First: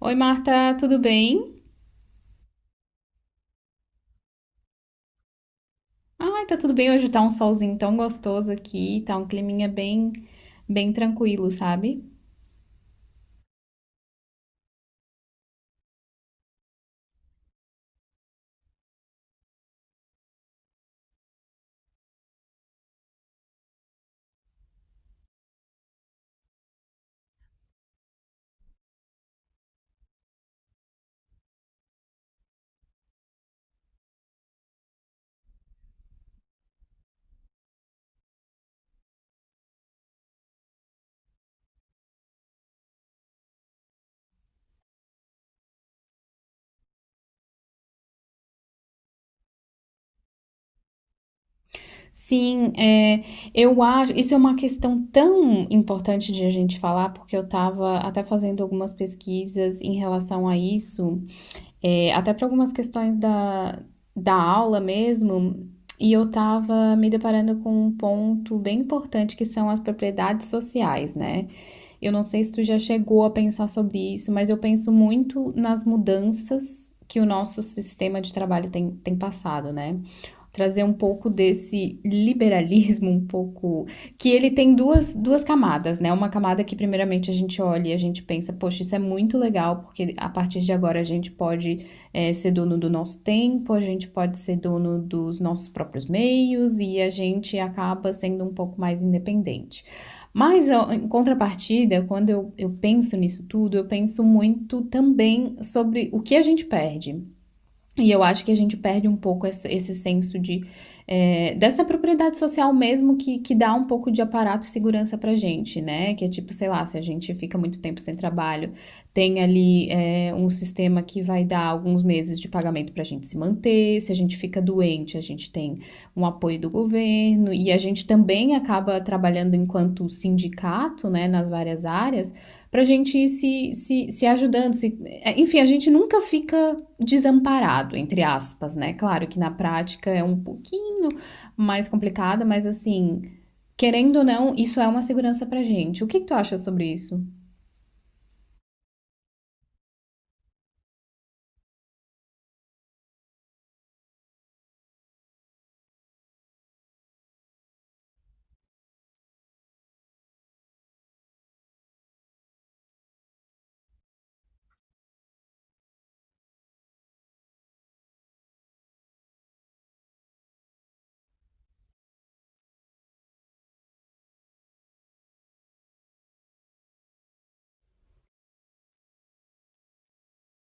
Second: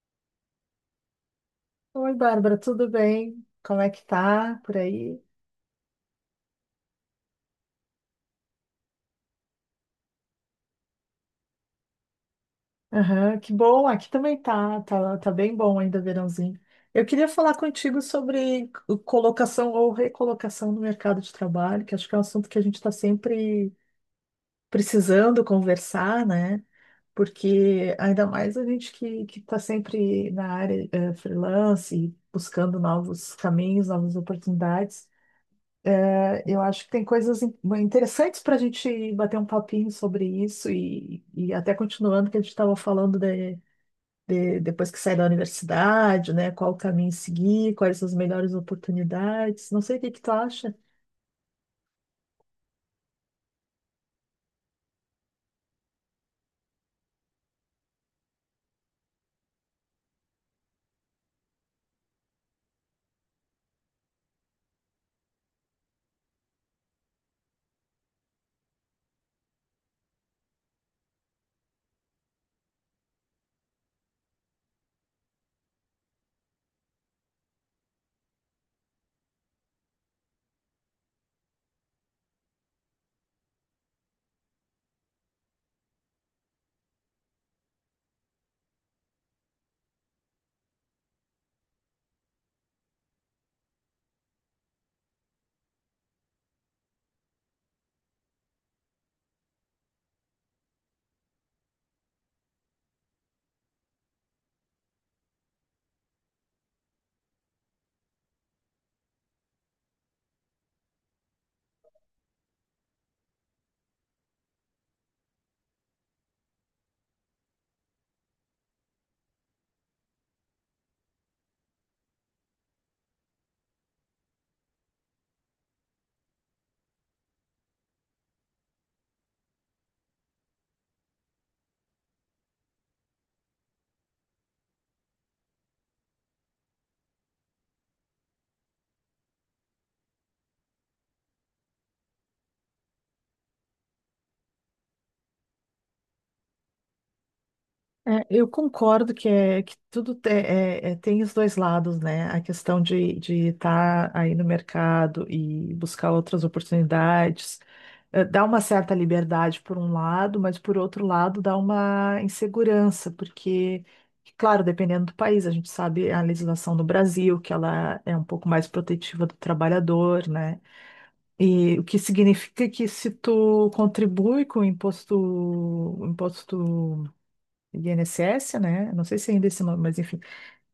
Oi, Marta, tudo bem? Oi, Bárbara, tudo bem? Como é que tá por aí? Ai, tá tudo bem. Hoje tá um solzinho tão gostoso aqui, tá um climinha bem, bem tranquilo, sabe? Aham, que bom, aqui também tá bem bom ainda, verãozinho. Eu queria falar contigo sobre colocação ou recolocação no mercado de trabalho, que acho que é um assunto que a gente está sempre precisando conversar, né? Porque ainda mais a gente que está sempre na área freelance, buscando novos caminhos, novas oportunidades. Eu acho que tem coisas interessantes para a gente bater um papinho sobre isso e até continuando que a gente estava falando de depois que sai da universidade, né? Qual o caminho seguir, quais as melhores oportunidades. Não sei o que que tu acha. Sim, é, eu acho. Isso é uma questão tão importante de a gente falar, porque eu tava até fazendo algumas pesquisas em relação a isso, até para algumas questões da, da aula mesmo. E eu tava me deparando com um ponto bem importante que são as propriedades sociais, né? Eu não sei se tu já chegou a pensar sobre isso, mas eu penso muito nas mudanças que o nosso sistema de trabalho tem passado, né? Trazer um pouco desse liberalismo, um pouco. Que ele tem duas camadas, né? Uma camada que, primeiramente, a gente olha e a gente pensa, poxa, isso é muito legal, porque a partir de agora a gente pode ser dono do nosso tempo, a gente pode ser dono dos nossos próprios meios e a gente acaba sendo um pouco mais independente. Mas, em contrapartida, quando eu penso nisso tudo, eu penso muito também sobre o que a gente perde. E eu acho que a gente perde um pouco esse senso de dessa propriedade social mesmo que dá um pouco de aparato e segurança pra gente, né? Que é tipo, sei lá, se a gente fica muito tempo sem trabalho, tem ali um sistema que vai dar alguns meses de pagamento pra gente se manter, se a gente fica doente, a gente tem um apoio do governo, e a gente também acaba trabalhando enquanto sindicato, né, nas várias áreas, pra gente ir se ajudando, se enfim, a gente nunca fica desamparado, entre aspas, né? Claro que na prática é um pouquinho mais complicado, mas assim, querendo ou não, isso é uma segurança pra gente. O que que tu acha sobre isso? É, eu concordo que, é, que tudo tem os dois lados, né? A questão de estar aí no mercado e buscar outras oportunidades, dá uma certa liberdade por um lado, mas por outro lado dá uma insegurança, porque, claro, dependendo do país, a gente sabe a legislação no Brasil, que ela é um pouco mais protetiva do trabalhador, né? E o que significa que se tu contribui com o imposto INSS, né? Não sei se ainda é esse nome, mas enfim,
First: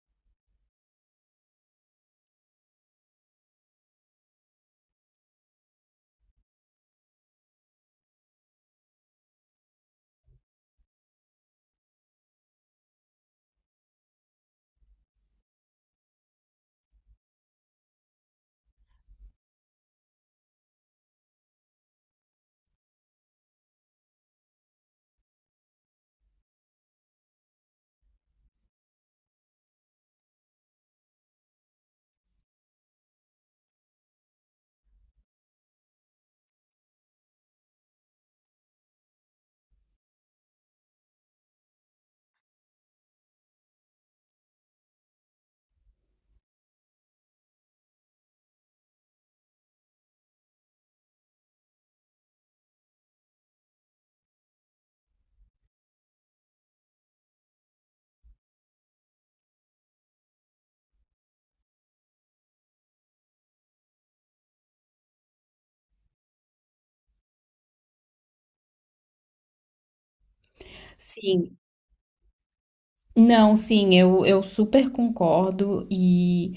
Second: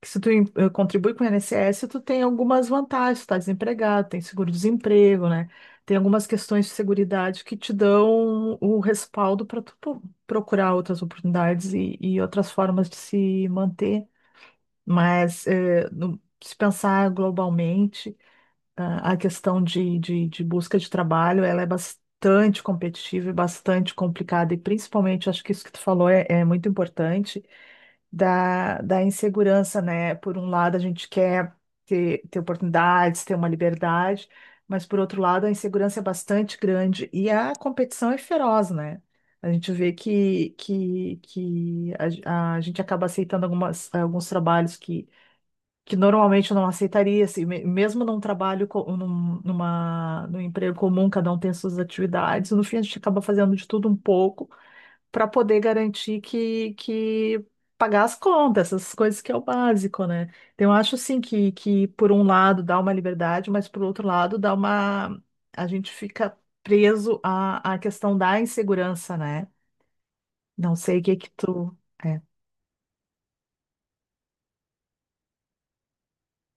que se tu contribui com o INSS, tu tem algumas vantagens, tu tá desempregado, tem seguro-desemprego, né? Tem algumas questões de seguridade que te dão o respaldo para tu procurar outras oportunidades e outras formas de se manter. Mas se pensar globalmente, ah, a questão de busca de trabalho, ela é bastante competitiva e bastante complicada, e principalmente, acho que isso que tu falou é muito importante da insegurança, né? Por um lado, a gente quer ter oportunidades, ter uma liberdade, mas por outro lado, a insegurança é bastante grande e a competição é feroz, né? A gente vê que a gente acaba aceitando alguns trabalhos que normalmente eu não aceitaria, assim, mesmo num trabalho, num emprego comum, cada um tem suas atividades, no fim a gente acaba fazendo de tudo um pouco para poder garantir que pagar as contas, essas coisas que é o básico, né? Então, eu acho assim que por um lado dá uma liberdade, mas por outro lado dá uma. A gente fica preso à questão da insegurança, né? Não sei o que que Sim. tu. É. Não, sim, eu super concordo. e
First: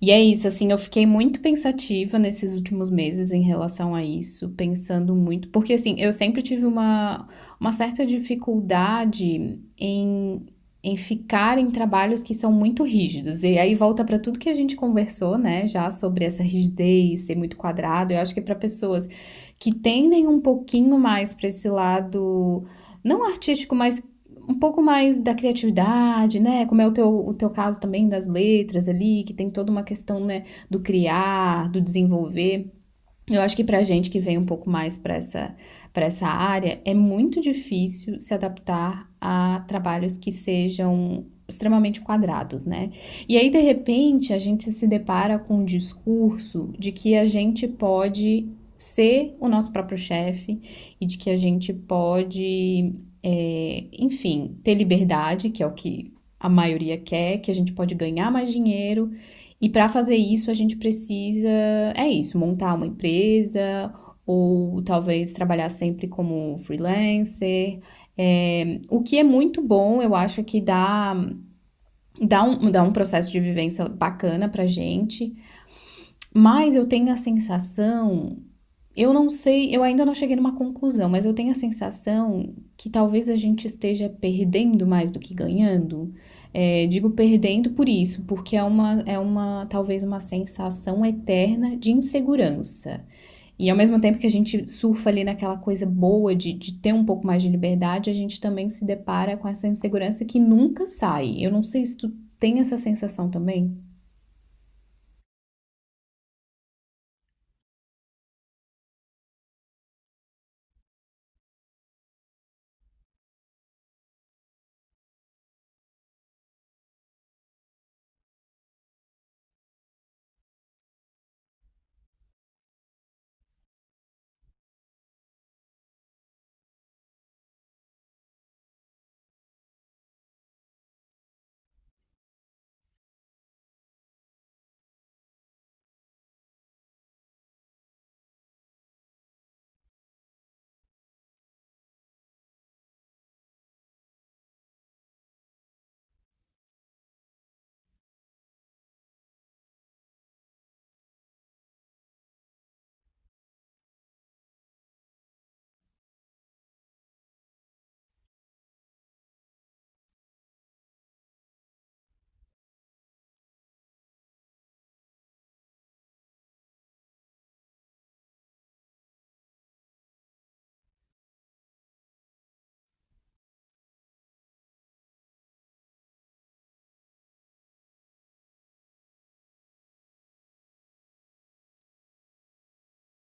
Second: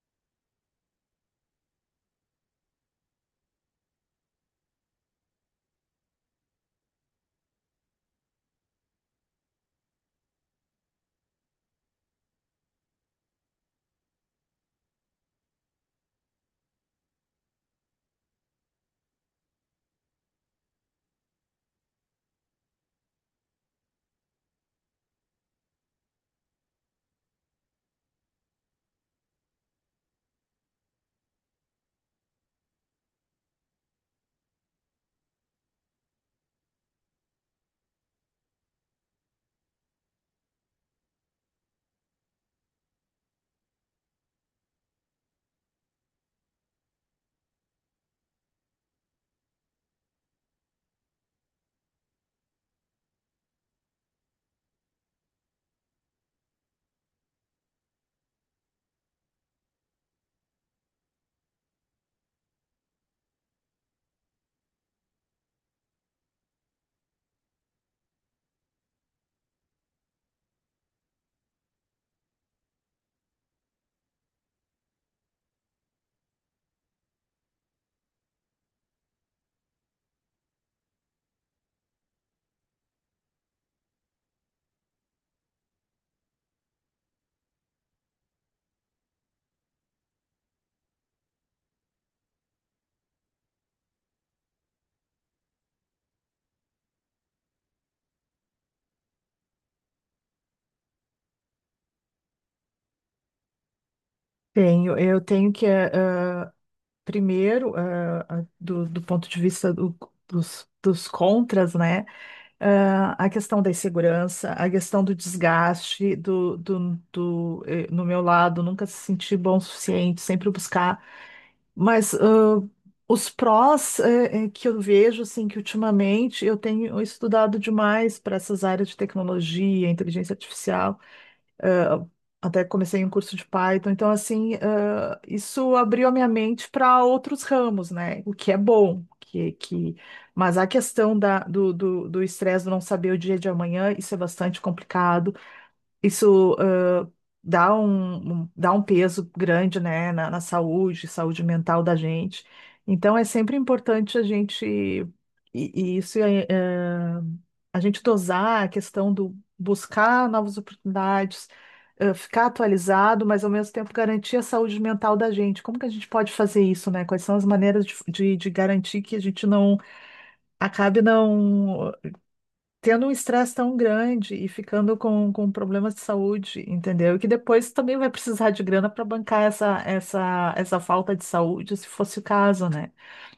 E é isso, assim, eu fiquei muito pensativa nesses últimos meses em relação a isso, pensando muito, porque assim, eu sempre tive uma certa dificuldade em, em ficar em trabalhos que são muito rígidos. E aí volta para tudo que a gente conversou, né, já sobre essa rigidez, ser muito quadrado. Eu acho que para pessoas que tendem um pouquinho mais para esse lado não artístico, mas um pouco mais da criatividade, né? Como é o teu caso também das letras ali, que tem toda uma questão, né, do criar, do desenvolver. Eu acho que pra gente que vem um pouco mais para para essa área, é muito difícil se adaptar a trabalhos que sejam extremamente quadrados, né? E aí, de repente, a gente se depara com um discurso de que a gente pode ser o nosso próprio chefe e de que a gente pode, enfim, ter liberdade, que é o que a maioria quer, que a gente pode ganhar mais dinheiro. E para fazer isso, a gente precisa é isso, montar uma empresa ou talvez trabalhar sempre como freelancer. É, o que é muito bom, eu acho que dá um processo de vivência bacana pra gente, mas eu tenho a sensação, eu não sei, eu ainda não cheguei numa conclusão, mas eu tenho a sensação que talvez a gente esteja perdendo mais do que ganhando. É, digo perdendo por isso, porque é uma sensação eterna de insegurança. E ao mesmo tempo que a gente surfa ali naquela coisa boa de ter um pouco mais de liberdade, a gente também se depara com essa insegurança que nunca sai. Eu não sei se tu tem essa sensação também? Tenho, eu tenho que, primeiro, do, do ponto de vista dos contras, né? Ah, a questão da insegurança, a questão do desgaste, no meu lado, nunca se sentir bom o suficiente, sempre buscar. Mas os prós, que eu vejo, assim, que ultimamente eu tenho estudado demais para essas áreas de tecnologia, inteligência artificial. Até comecei um curso de Python, então assim, ah, isso abriu a minha mente para outros ramos, né? O que é bom, que... mas a questão do estresse, do não saber o dia de amanhã, isso é bastante complicado. Isso dá dá um peso grande, né, na, na saúde, saúde mental da gente. Então é sempre importante a gente, e isso é, a gente dosar a questão do buscar novas oportunidades, ficar atualizado, mas ao mesmo tempo garantir a saúde mental da gente. Como que a gente pode fazer isso, né? Quais são as maneiras de garantir que a gente não acabe não tendo um estresse tão grande e ficando com problemas de saúde, entendeu? E que depois também vai precisar de grana para bancar essa falta de saúde, se fosse o caso, né?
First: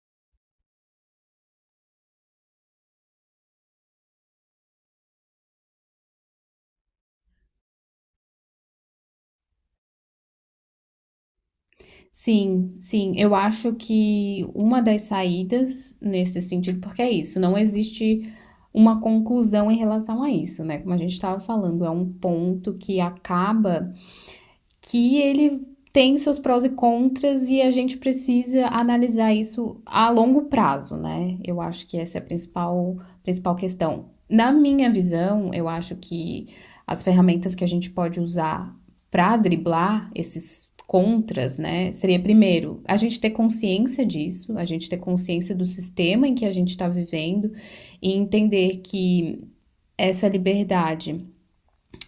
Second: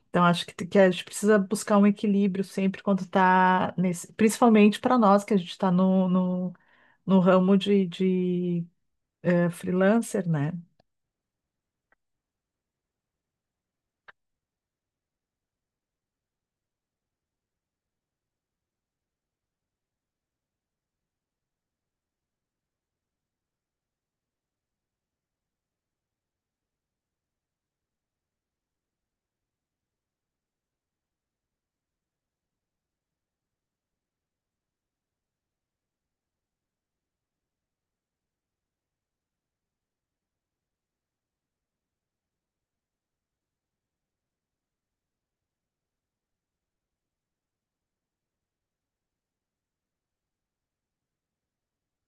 Então, acho que a gente precisa buscar um equilíbrio sempre quando está nesse, principalmente para nós que a gente está no ramo de freelancer, né? Sim, sim, eu acho que uma das saídas nesse sentido, porque é isso, não existe uma conclusão em relação a isso, né? Como a gente estava falando, é um ponto que acaba que ele tem seus prós e contras e a gente precisa analisar isso a longo prazo, né? Eu acho que essa é a principal questão. Na minha visão, eu acho que as ferramentas que a gente pode usar para driblar esses contras, né? Seria primeiro a gente ter consciência disso, a gente ter consciência do sistema em que a gente está vivendo e entender que essa liberdade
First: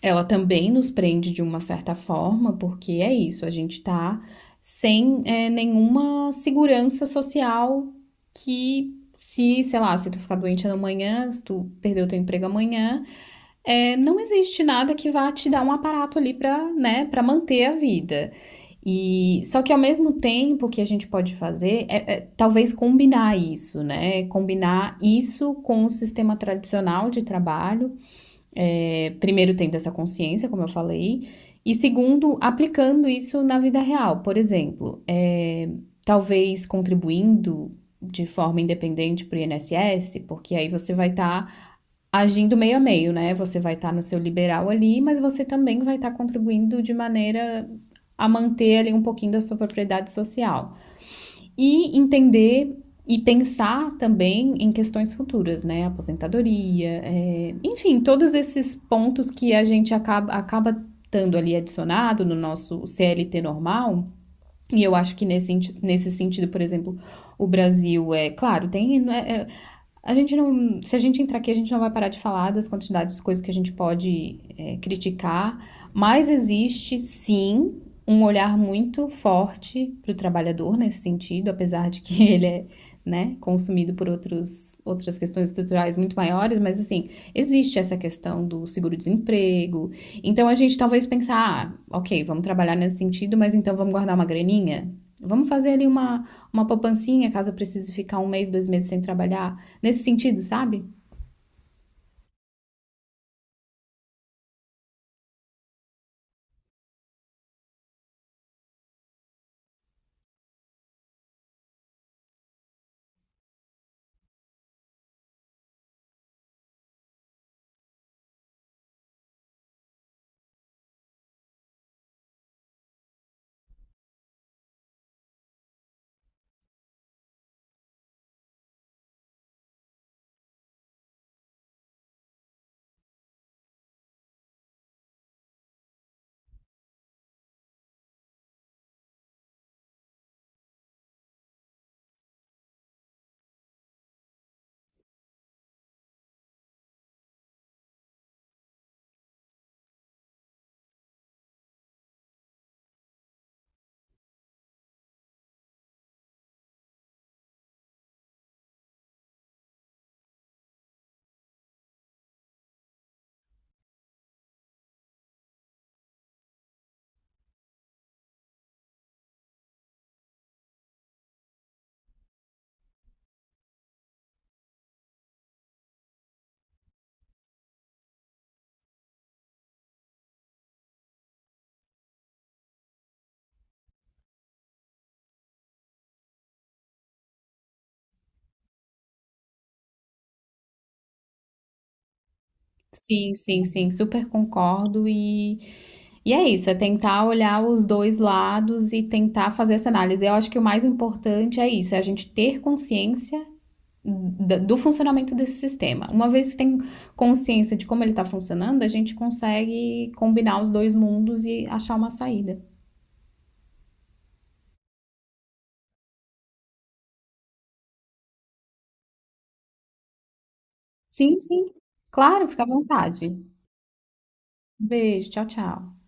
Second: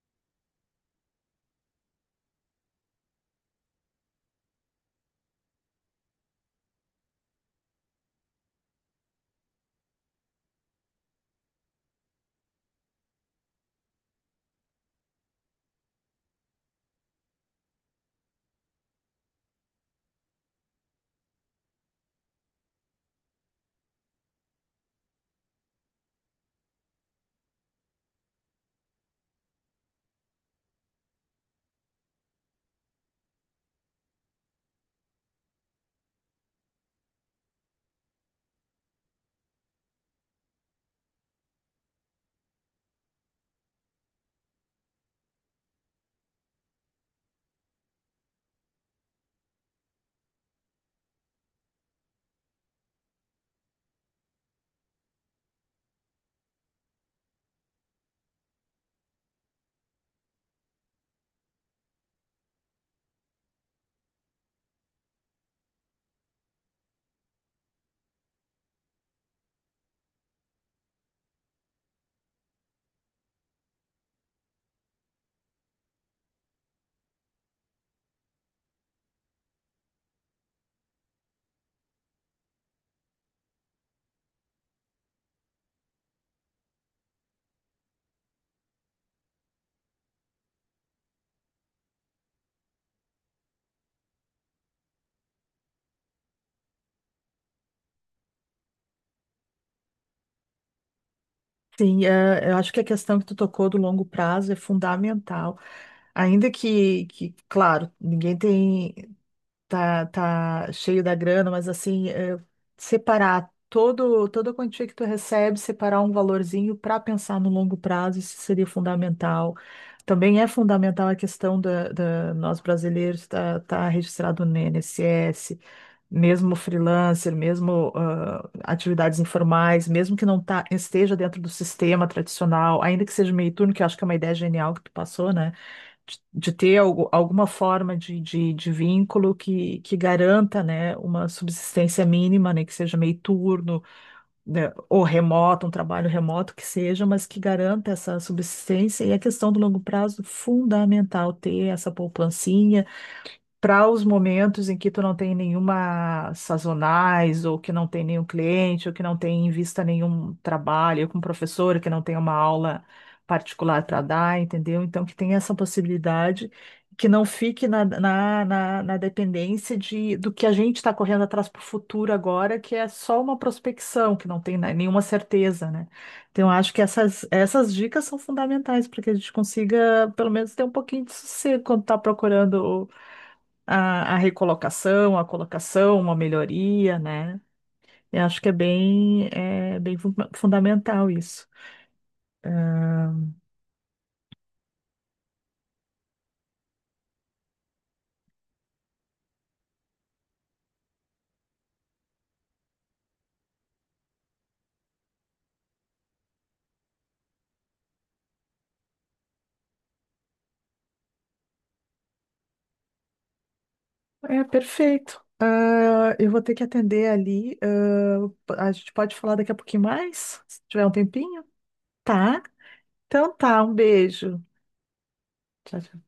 ela também nos prende de uma certa forma, porque é isso, a gente tá sem nenhuma segurança social que se, sei lá, se tu ficar doente amanhã, se tu perder o teu emprego amanhã, não existe nada que vá te dar um aparato ali para, né, para manter a vida. E só que ao mesmo tempo que a gente pode fazer talvez combinar isso, né, combinar isso com o sistema tradicional de trabalho primeiro, tendo essa consciência, como eu falei, e segundo, aplicando isso na vida real. Por exemplo, talvez contribuindo de forma independente para o INSS, porque aí você vai estar agindo meio a meio, né? Você vai estar no seu liberal ali, mas você também vai estar contribuindo de maneira a manter ali um pouquinho da sua propriedade social. E entender e pensar também em questões futuras, né? Aposentadoria, enfim, todos esses pontos que a gente acaba estando ali adicionado no nosso CLT normal. E eu acho que nesse sentido, por exemplo, o Brasil é claro, tem né, a gente não. Se a gente entrar aqui, a gente não vai parar de falar das quantidades de coisas que a gente pode criticar, mas existe sim um olhar muito forte para o trabalhador nesse sentido, apesar de que ele é né, consumido por outros, outras questões estruturais muito maiores, mas assim, existe essa questão do seguro-desemprego. Então a gente talvez pensar, ah, ok, vamos trabalhar nesse sentido, mas então vamos guardar uma graninha? Vamos fazer ali uma poupancinha caso eu precise ficar um mês, dois meses sem trabalhar? Nesse sentido, sabe? Sim, eh, eu acho que a questão que tu tocou do longo prazo é fundamental. Ainda que, claro, ninguém tem. Tá, tá cheio da grana, mas assim, é, separar todo, toda a quantia que tu recebe, separar um valorzinho para pensar no longo prazo, isso seria fundamental. Também é fundamental a questão da nós brasileiros estar tá registrado no INSS, mesmo freelancer, mesmo ah, atividades informais, mesmo que não esteja dentro do sistema tradicional, ainda que seja meio turno, que eu acho que é uma ideia genial que tu passou, né? De ter alguma forma de vínculo que garanta, né, uma subsistência mínima, né, que seja meio turno, né, ou remoto, um trabalho remoto que seja, mas que garanta essa subsistência. E a questão do longo prazo, fundamental ter essa poupancinha para os momentos em que tu não tem nenhuma sazonais, ou que não tem nenhum cliente, ou que não tem em vista nenhum trabalho com um professor, que não tem uma aula particular para dar, entendeu? Então, que tem essa possibilidade, que não fique na dependência de, do que a gente está correndo atrás para o futuro agora, que é só uma prospecção, que não tem né, nenhuma certeza, né? Então, eu acho que essas dicas são fundamentais para que a gente consiga, pelo menos, ter um pouquinho de sossego quando está procurando a recolocação, a colocação, uma melhoria, né? Eu acho que é bem fundamental isso. Sim, sim, sim, super concordo e é isso, é tentar olhar os dois lados e tentar fazer essa análise. Eu acho que o mais importante é isso, é a gente ter consciência do funcionamento desse sistema. Uma vez que tem consciência de como ele está funcionando, a gente consegue combinar os dois mundos e achar uma saída. É perfeito. Ah, eu vou ter que atender ali. Ah, a gente pode falar daqui a pouquinho mais, se tiver um Sim, tempinho. sim, Tá? claro, fica à Então vontade. tá, um beijo. Beijo, tchau, Tchau, tchau. tchau.